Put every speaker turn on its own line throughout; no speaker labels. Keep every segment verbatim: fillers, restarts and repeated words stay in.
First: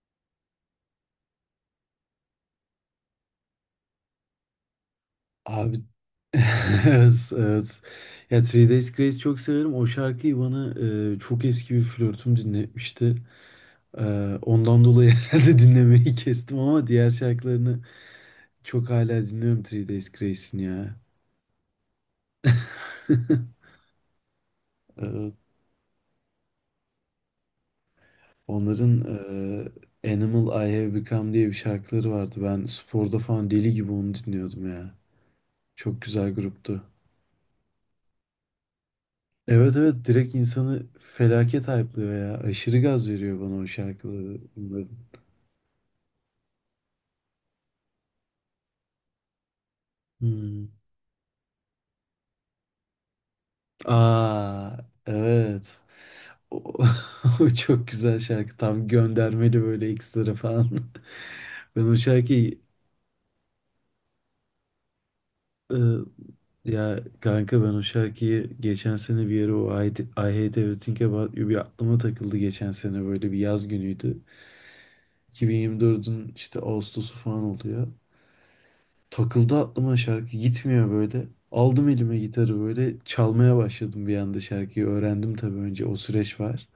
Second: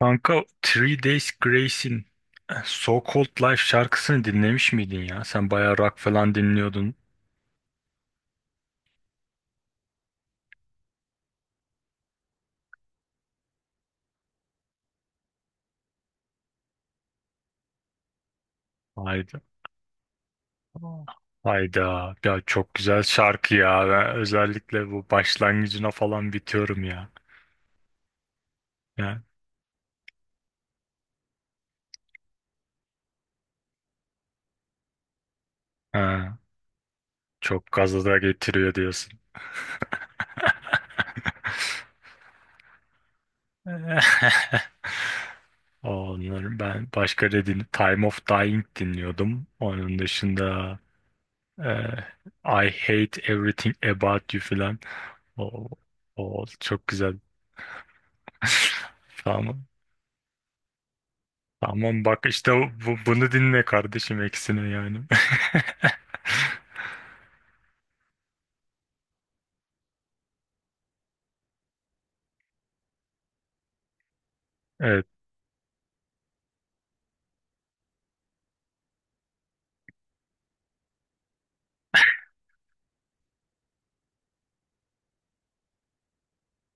Kanka Three Days Grace'in eh, So Called Life şarkısını dinlemiş miydin ya? Sen bayağı
Abi
rock falan dinliyordun.
evet, evet. Ya Three Days Grace çok severim. O şarkıyı bana e, çok eski bir flörtüm dinletmişti. E, Ondan dolayı herhalde dinlemeyi kestim ama diğer şarkılarını çok hala
Hayda.
dinliyorum Three Days Grace'in ya.
Hayda. Ya çok güzel şarkı ya. Ben özellikle bu
Evet.
başlangıcına falan bitiyorum ya.
Onların
Ya.
e, Animal I Have Become diye bir şarkıları vardı. Ben sporda falan deli gibi onu dinliyordum ya. Çok güzel
Ha,
gruptu.
çok gaza da getiriyor diyorsun.
Evet evet, direkt insanı felaket hype'lıyor ya. Aşırı gaz veriyor bana o şarkıları. Bunların.
Onları ben başka ne din Time of Dying dinliyordum. Onun
Hmm.
dışında eh, I Hate Everything About You
Aa,
falan. O,
evet.
o
O,
çok güzel.
o çok güzel şarkı. Tam göndermeli
Tamam.
böyle ekstra falan. Ben o
Tamam bak işte
şarkıyı
bu, bunu dinle kardeşim eksine yani.
e, ya kanka, ben o şarkıyı geçen sene bir yere, o I, I Hate Everything About You bir aklıma takıldı geçen sene. Böyle bir yaz günüydü.
Evet.
iki bin yirmi dörtün işte Ağustos'u falan oluyor. Takıldı aklıma, şarkı gitmiyor böyle. Aldım elime gitarı, böyle çalmaya başladım, bir anda şarkıyı öğrendim. Tabii önce o süreç var.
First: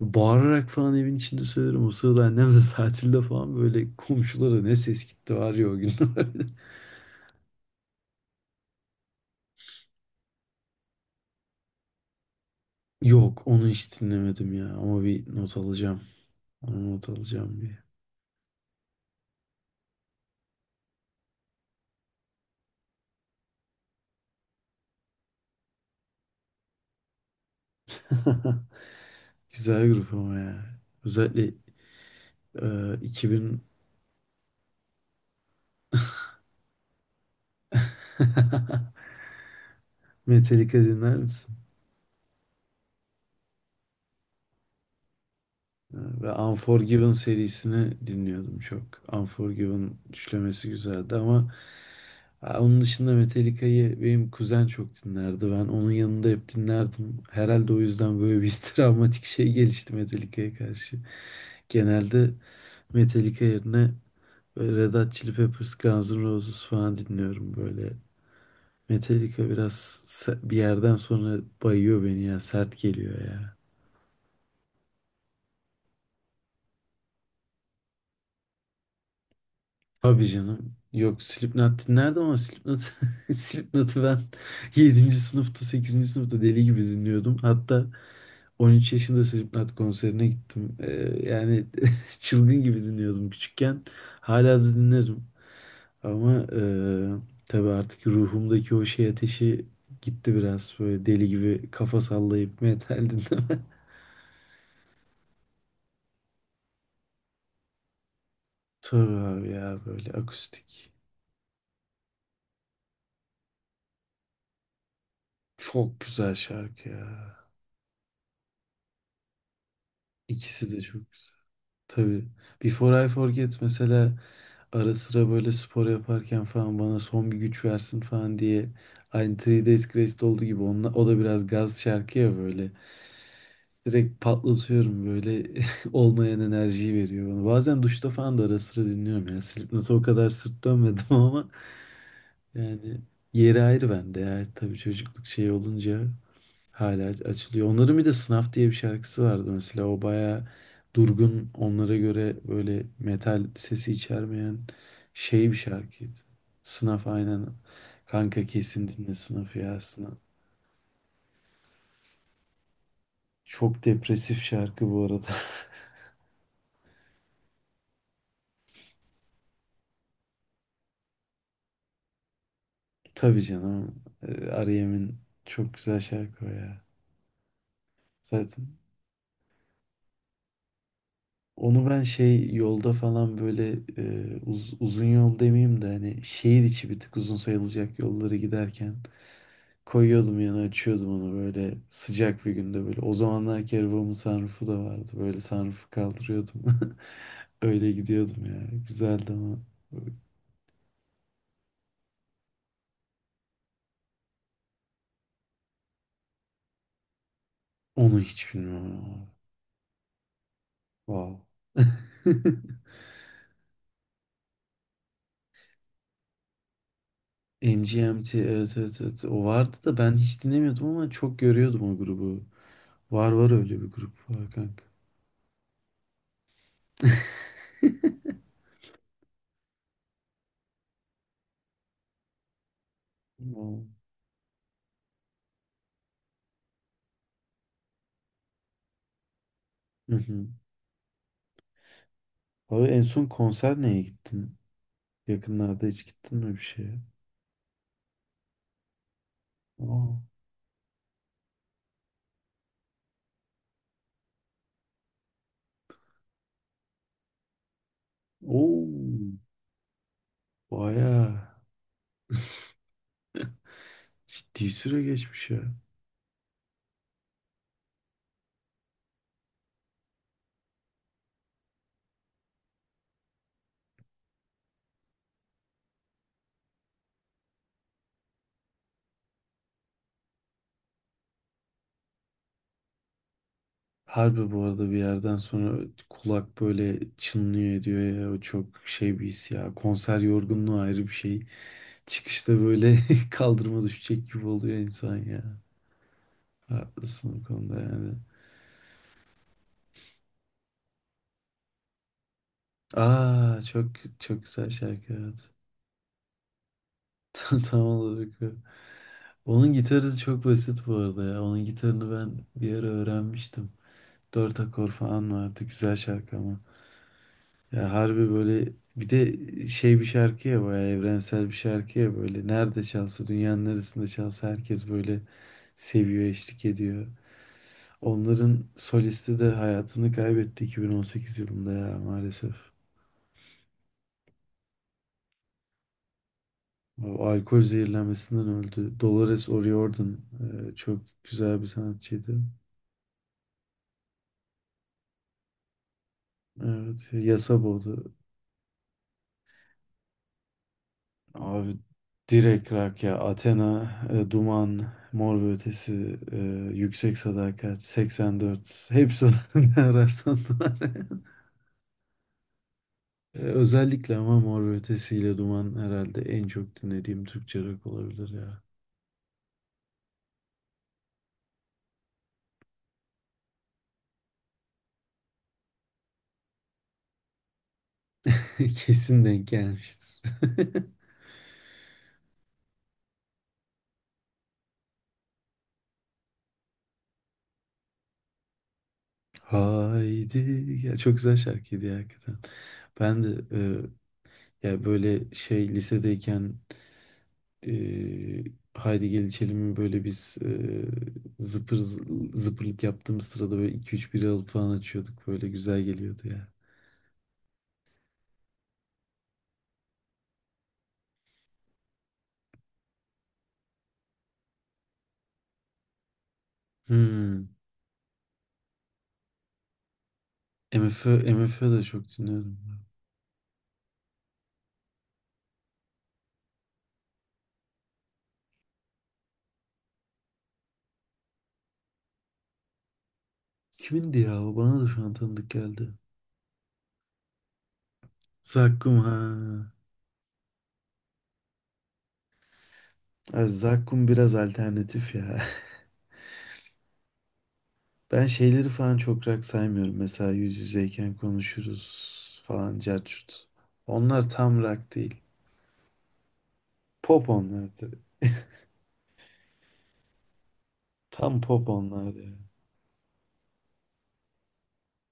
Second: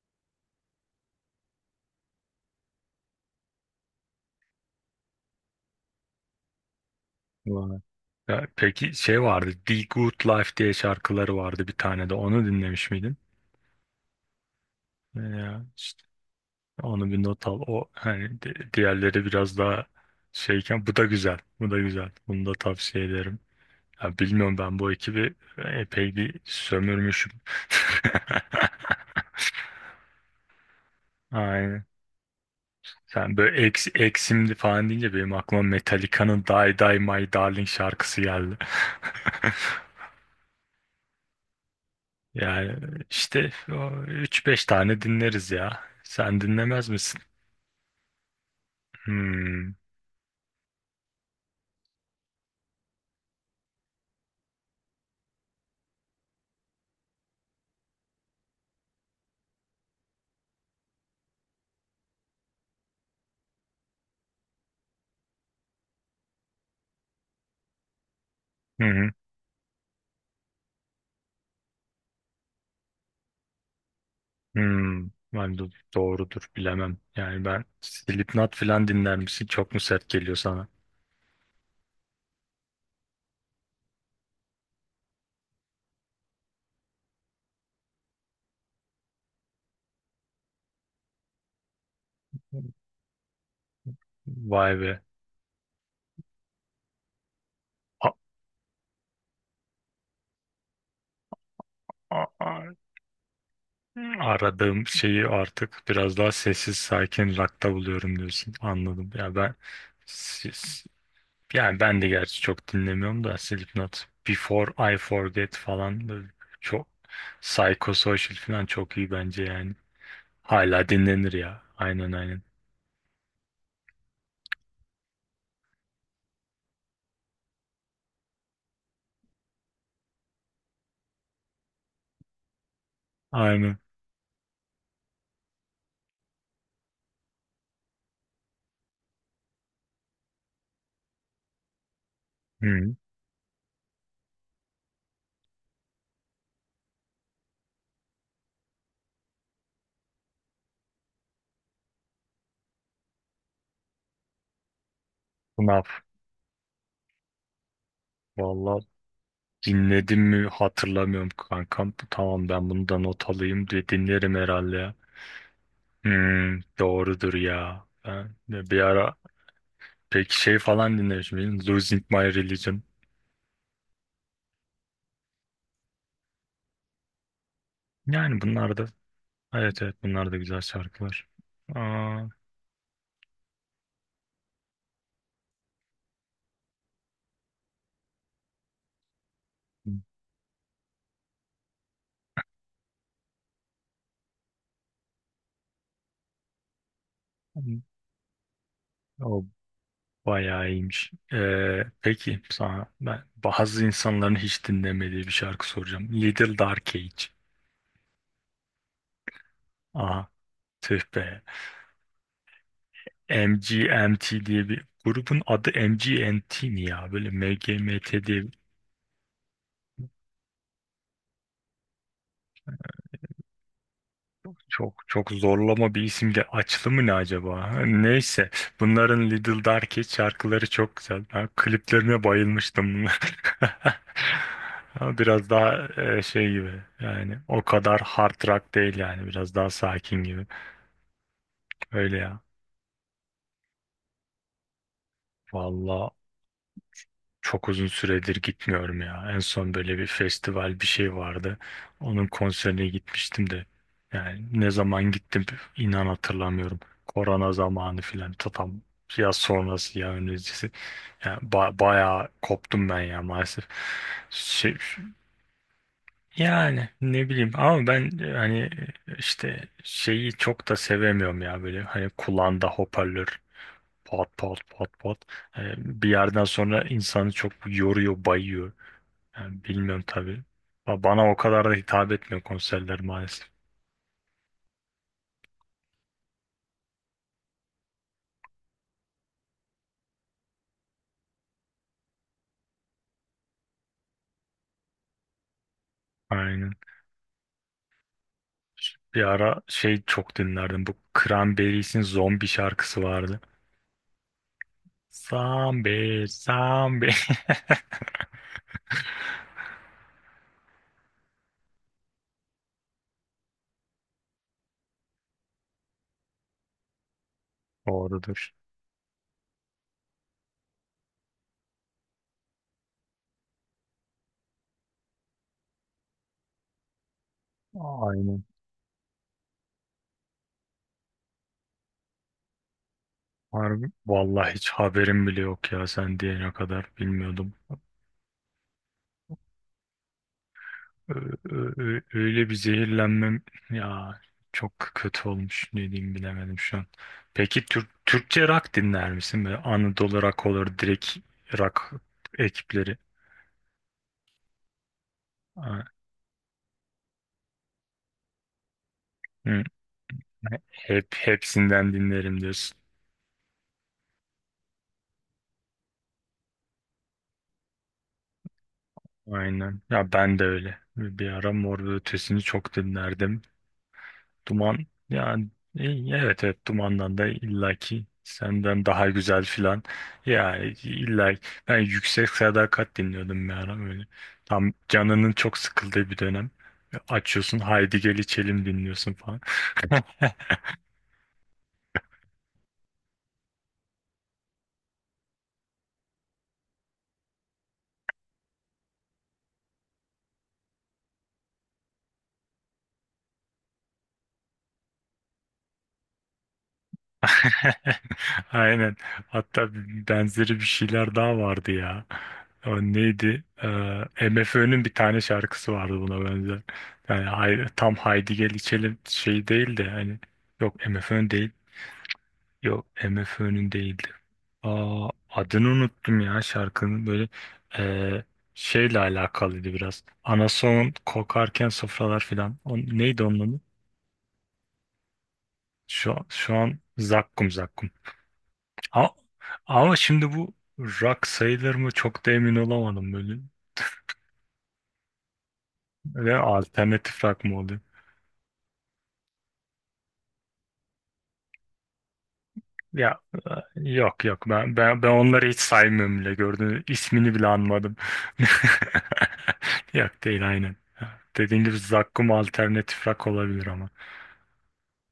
Bağırarak falan evin içinde söylerim. O sırada annem de tatilde falan, böyle komşulara ne ses gitti var ya o günler.
Vay. Ya, peki şey vardı. The Good Life diye şarkıları vardı bir tane de. Onu dinlemiş miydin?
Yok, onu hiç dinlemedim ya ama
Ee,
bir not
Ya
alacağım.
işte
Onu not
onu bir not
alacağım
al.
bir.
O hani di- diğerleri biraz daha şeyken bu da güzel. Bu da güzel. Bunu da tavsiye ederim. Ya bilmiyorum ben bu ekibi epey bir sömürmüşüm.
Güzel grup ama ya. Özellikle
Aynen.
e,
Sen
iki bin
böyle eks, eksimdi falan deyince benim aklıma Metallica'nın Die Die My Darling şarkısı geldi.
Metallica dinler misin?
Yani işte üç beş tane dinleriz ya.
Ve
Sen dinlemez
Unforgiven
misin?
serisini dinliyordum çok.
Hmm.
Unforgiven düşlemesi güzeldi ama ha, onun dışında Metallica'yı benim kuzen çok dinlerdi. Ben onun yanında hep dinlerdim. Herhalde o yüzden böyle bir travmatik şey gelişti Metallica'ya karşı. Genelde Metallica yerine böyle Red Hot Chili Peppers, Guns N' Roses falan dinliyorum böyle.
Hı hı.
Metallica biraz se- bir yerden sonra bayıyor beni ya. Sert geliyor ya.
Hmm. Ben de doğrudur bilemem. Yani ben Slipknot falan dinler misin? Çok mu sert
Tabii
geliyor sana?
canım. Yok, Slipknot dinlerdim ama Slipknot, Slipknot'u ben yedinci sınıfta, sekizinci sınıfta deli gibi dinliyordum. Hatta on üç yaşında Slipknot konserine gittim. Ee, yani çılgın gibi dinliyordum küçükken. Hala da
Vay be.
dinlerim. Ama e, tabii artık
A-
ruhumdaki o şey ateşi gitti biraz. Böyle deli gibi kafa
a-
sallayıp
a-
metal dinleme.
Aradığım şeyi artık biraz daha sessiz sakin rock'ta buluyorum diyorsun. Anladım.
Tabii
Ya
abi
ben
ya, böyle
si, si,
akustik.
yani ben de gerçi çok dinlemiyorum da Slipknot, Before I Forget
Çok
falan böyle
güzel
çok
şarkı ya.
psychosocial falan çok iyi bence yani.
İkisi de
Hala
çok
dinlenir
güzel.
ya. Aynen
Tabii.
aynen.
Before I Forget mesela ara sıra böyle spor yaparken falan bana son bir güç versin falan diye, aynı Three Days Grace'de olduğu gibi, onunla, o da biraz gaz şarkı ya böyle.
Aynen.
Direkt patlatıyorum böyle, olmayan enerjiyi veriyor bana. Bazen duşta falan da ara sıra dinliyorum ya. Slipknot'a o kadar sırt dönmedim ama
Hı.
yani yeri ayrı bende ya. Tabii, çocukluk şey olunca hala aç- açılıyor. Onların bir de Sınav diye bir şarkısı vardı mesela. O baya durgun, onlara göre böyle metal sesi içermeyen şey bir
Snap.
şarkıydı. Sınav, aynen. Kanka,
Valla
kesin dinle Sınav'ı, ya Sınav.
dinledim mi hatırlamıyorum kankam. Tamam ben bunu da not alayım
Çok
diye dinlerim
depresif
herhalde
şarkı
ya.
bu arada.
Hmm, doğrudur ya. Ben de bir ara peki şey falan dinlemişim. Benim Losing My Religion.
Tabii canım. Ee, R E.M'in çok güzel şarkı o ya.
Yani
Zaten
bunlar da evet evet bunlar da güzel şarkılar.
onu ben
Aa.
şey yolda falan böyle, e, uz- uzun yol demeyeyim de, hani şehir içi bir tık uzun sayılacak yolları giderken koyuyordum yana, açıyordum onu, böyle sıcak bir günde böyle. O zamanlar ki arabamın sunroofu da vardı. Böyle sunroofu kaldırıyordum.
Hmm.
Öyle gidiyordum ya. Güzeldi
O
ama
bayağı iyiymiş. Ee, peki sana ben bazı insanların hiç dinlemediği bir şarkı soracağım. Little Dark Age.
onu hiç bilmiyorum ama.
Aha tüh
Wow.
be. M G M T diye bir grubun adı M G M T mi ya? Böyle M M G M T
M G M T,
diye
evet evet evet. O vardı da ben hiç dinlemiyordum ama çok görüyordum o grubu. Var var, öyle bir grup var kanka.
çok çok zorlama bir isimdi. Açlı mı ne acaba? Neyse. Bunların Little Darky şarkıları çok güzel. Ben kliplerine bayılmıştım bunlar.
Wow.
Ama biraz daha e, şey gibi. Yani o kadar hard rock değil yani. Biraz daha
Hı
sakin gibi.
hı.
Öyle ya.
Abi, en son konser neye gittin? Yakınlarda hiç
Vallahi
gittin mi bir şeye?
çok uzun süredir gitmiyorum ya. En son böyle bir
Aa.
festival bir şey vardı. Onun konserine gitmiştim de. Yani ne zaman gittim inan hatırlamıyorum. Korona zamanı filan ta tam
Oo.
ya sonrası ya öncesi. Yani
Bayağı
ba- bayağı koptum ben ya maalesef.
ciddi
Şey-
süre geçmiş ya.
Yani ne bileyim ama ben e, hani e, işte şeyi çok da sevemiyorum ya böyle hani kulağında hoparlör pat pat pat pat. Ee, bir yerden sonra insanı çok yoruyor, bayıyor. Yani bilmiyorum tabii. Ba- Bana o kadar da hitap etmiyor konserler maalesef.
Harbi, bu arada bir yerden sonra kulak böyle çınlıyor ediyor ya. O çok şey bir his ya. Konser yorgunluğu ayrı bir şey. Çıkışta böyle kaldırıma düşecek gibi oluyor insan ya.
Aynen.
Haklısın bu konuda yani.
Bir ara şey çok dinlerdim. Bu Cranberries'in zombi şarkısı vardı.
Aa çok çok güzel şarkı, evet.
Zombie, zombie.
Tam tam olarak o. Onun gitarı çok basit bu arada ya. Onun gitarını ben bir ara öğrenmiştim. Dört akor falan vardı. Güzel şarkı ama. Ya harbi,
Doğrudur.
böyle bir de şey bir şarkı ya, bayağı evrensel bir şarkıya böyle nerede çalsa, dünyanın neresinde çalsa herkes böyle seviyor, eşlik ediyor.
Aynen.
Onların solisti de hayatını kaybetti iki bin on sekiz yılında ya, maalesef.
Harbi. Vallahi hiç haberim bile yok ya sen diyene kadar
O
bilmiyordum.
alkol zehirlenmesinden öldü. Dolores O'Riordan e, çok
Ö-
güzel bir
ö- ö-
sanatçıydı.
Öyle bir zehirlenmem ya çok kötü olmuş ne diyeyim bilemedim şu an.
Evet, yasa
Peki Türk
boğdu.
Türkçe rock dinler misin? Böyle Anadolu rock olur direkt
Abi,
rock
direkt
ekipleri.
rak ya. Athena, e, Duman, Mor ve
Ha,
Ötesi, e, Yüksek Sadakat, seksen dört. Hepsi var.
hı.
Ne ararsan var.
Hep hepsinden dinlerim diyorsun.
E, özellikle ama Mor ve Ötesi ile Duman herhalde en çok dinlediğim Türkçe rock olabilir ya.
Aynen. Ya ben de öyle. Bir ara Mor ve Ötesi'ni çok dinlerdim. Duman yani e, evet evet dumandan da illaki senden daha
Kesin
güzel
denk
filan.
gelmiştir.
Yani illa ben yüksek sadakat dinliyordum bir ara böyle. Tam canının çok sıkıldığı bir dönem. Açıyorsun Haydi Gel İçelim dinliyorsun falan.
Haydi. Ya çok güzel şarkıydı ya hakikaten. Ben de e, ya böyle şey lisedeyken, Ee, Haydi Gel İçelim'i böyle biz, e, zıpır zıpırlık yaptığımız sırada böyle iki üç bira alıp falan açıyorduk. Böyle güzel geliyordu ya.
Aynen. Hatta benzeri bir şeyler daha vardı ya. O neydi? Ee, MFÖ'nün bir tane şarkısı vardı buna benzer. Yani
Hmm.
hay- tam Haydi Gel İçelim şey değil de hani yok
MFÖ,
MFÖ değil.
MFÖ de çok dinliyorum.
Yok MFÖ'nün değildi. Aa, adını unuttum ya şarkının böyle eee, şeyle alakalıydı biraz. Anason kokarken sofralar filan. O, neydi onun adı?
Kimindi ya? O bana da şu an tanıdık geldi.
Şu, şu an zakkum zakkum.
Zakkum,
Ama,
ha.
ama şimdi bu rock sayılır mı çok da emin olamadım böyle.
Evet, Zakkum biraz alternatif ya.
Ve alternatif rock mı?
Ben şeyleri falan çok rock saymıyorum. Mesela yüz yüzeyken konuşuruz falan,
Ya
cart.
e, yok
Onlar
yok
tam
ben
rock
ben ben
değil.
onları hiç saymıyorum bile gördüğünüz
Pop
ismini bile
onlar
anmadım.
tabii.
Yok değil aynen.
Tam
Dediğim
pop
gibi
onlar ya.
Zakkum alternatif rock olabilir ama.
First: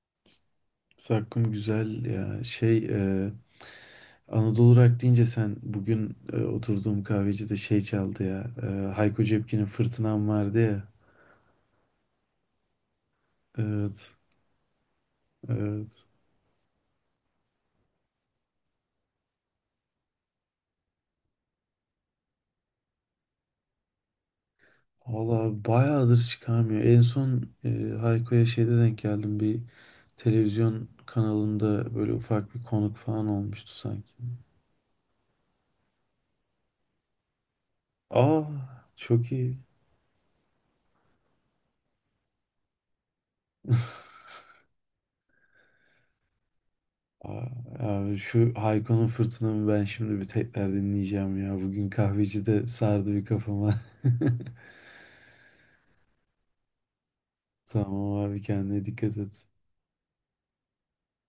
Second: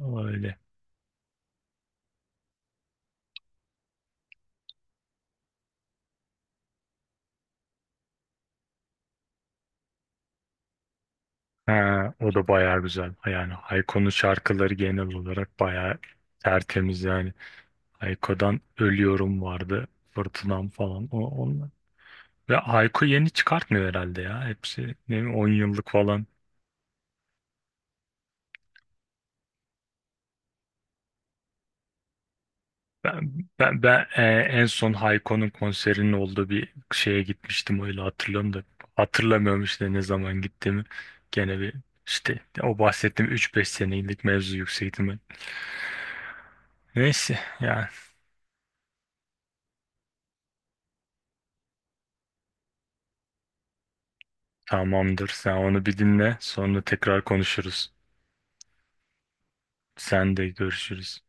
Ama öyle.
Zakkum güzel ya. Şey e, Anadolu Rock deyince, sen bugün e, oturduğum kahvecide şey çaldı ya. E, Hayko Cepkin'in Fırtınam vardı ya.
Ha, o da bayağı güzel. Yani Hayko'nun
Evet.
şarkıları genel olarak bayağı
Evet.
tertemiz yani. Hayko'dan Ölüyorum vardı. Fırtınam falan. O, onlar. Ve Hayko yeni çıkartmıyor herhalde ya. Hepsi ne, bileyim, on
Valla
yıllık
bayağıdır
falan.
çıkarmıyor. En son e, Hayko'ya şeyde denk geldim. Bir televizyon kanalında böyle ufak bir konuk falan
Ben,
olmuştu
ben, ben
sanki.
e, en son Hayko'nun konserinin olduğu bir şeye gitmiştim öyle
Aa
hatırlıyorum da
çok iyi.
hatırlamıyorum işte ne zaman gittiğimi. Gene bir işte o bahsettiğim üç beş senelik mevzu yüksek ihtimal. Neyse
Aa,
yani
abi şu Hayko'nun Fırtınam'ı ben şimdi bir tekrar dinleyeceğim ya. Bugün kahveci de sardı bir kafama.
tamamdır sen onu bir dinle sonra tekrar konuşuruz.
Tamam abi, kendine dikkat et.
Sen de görüşürüz.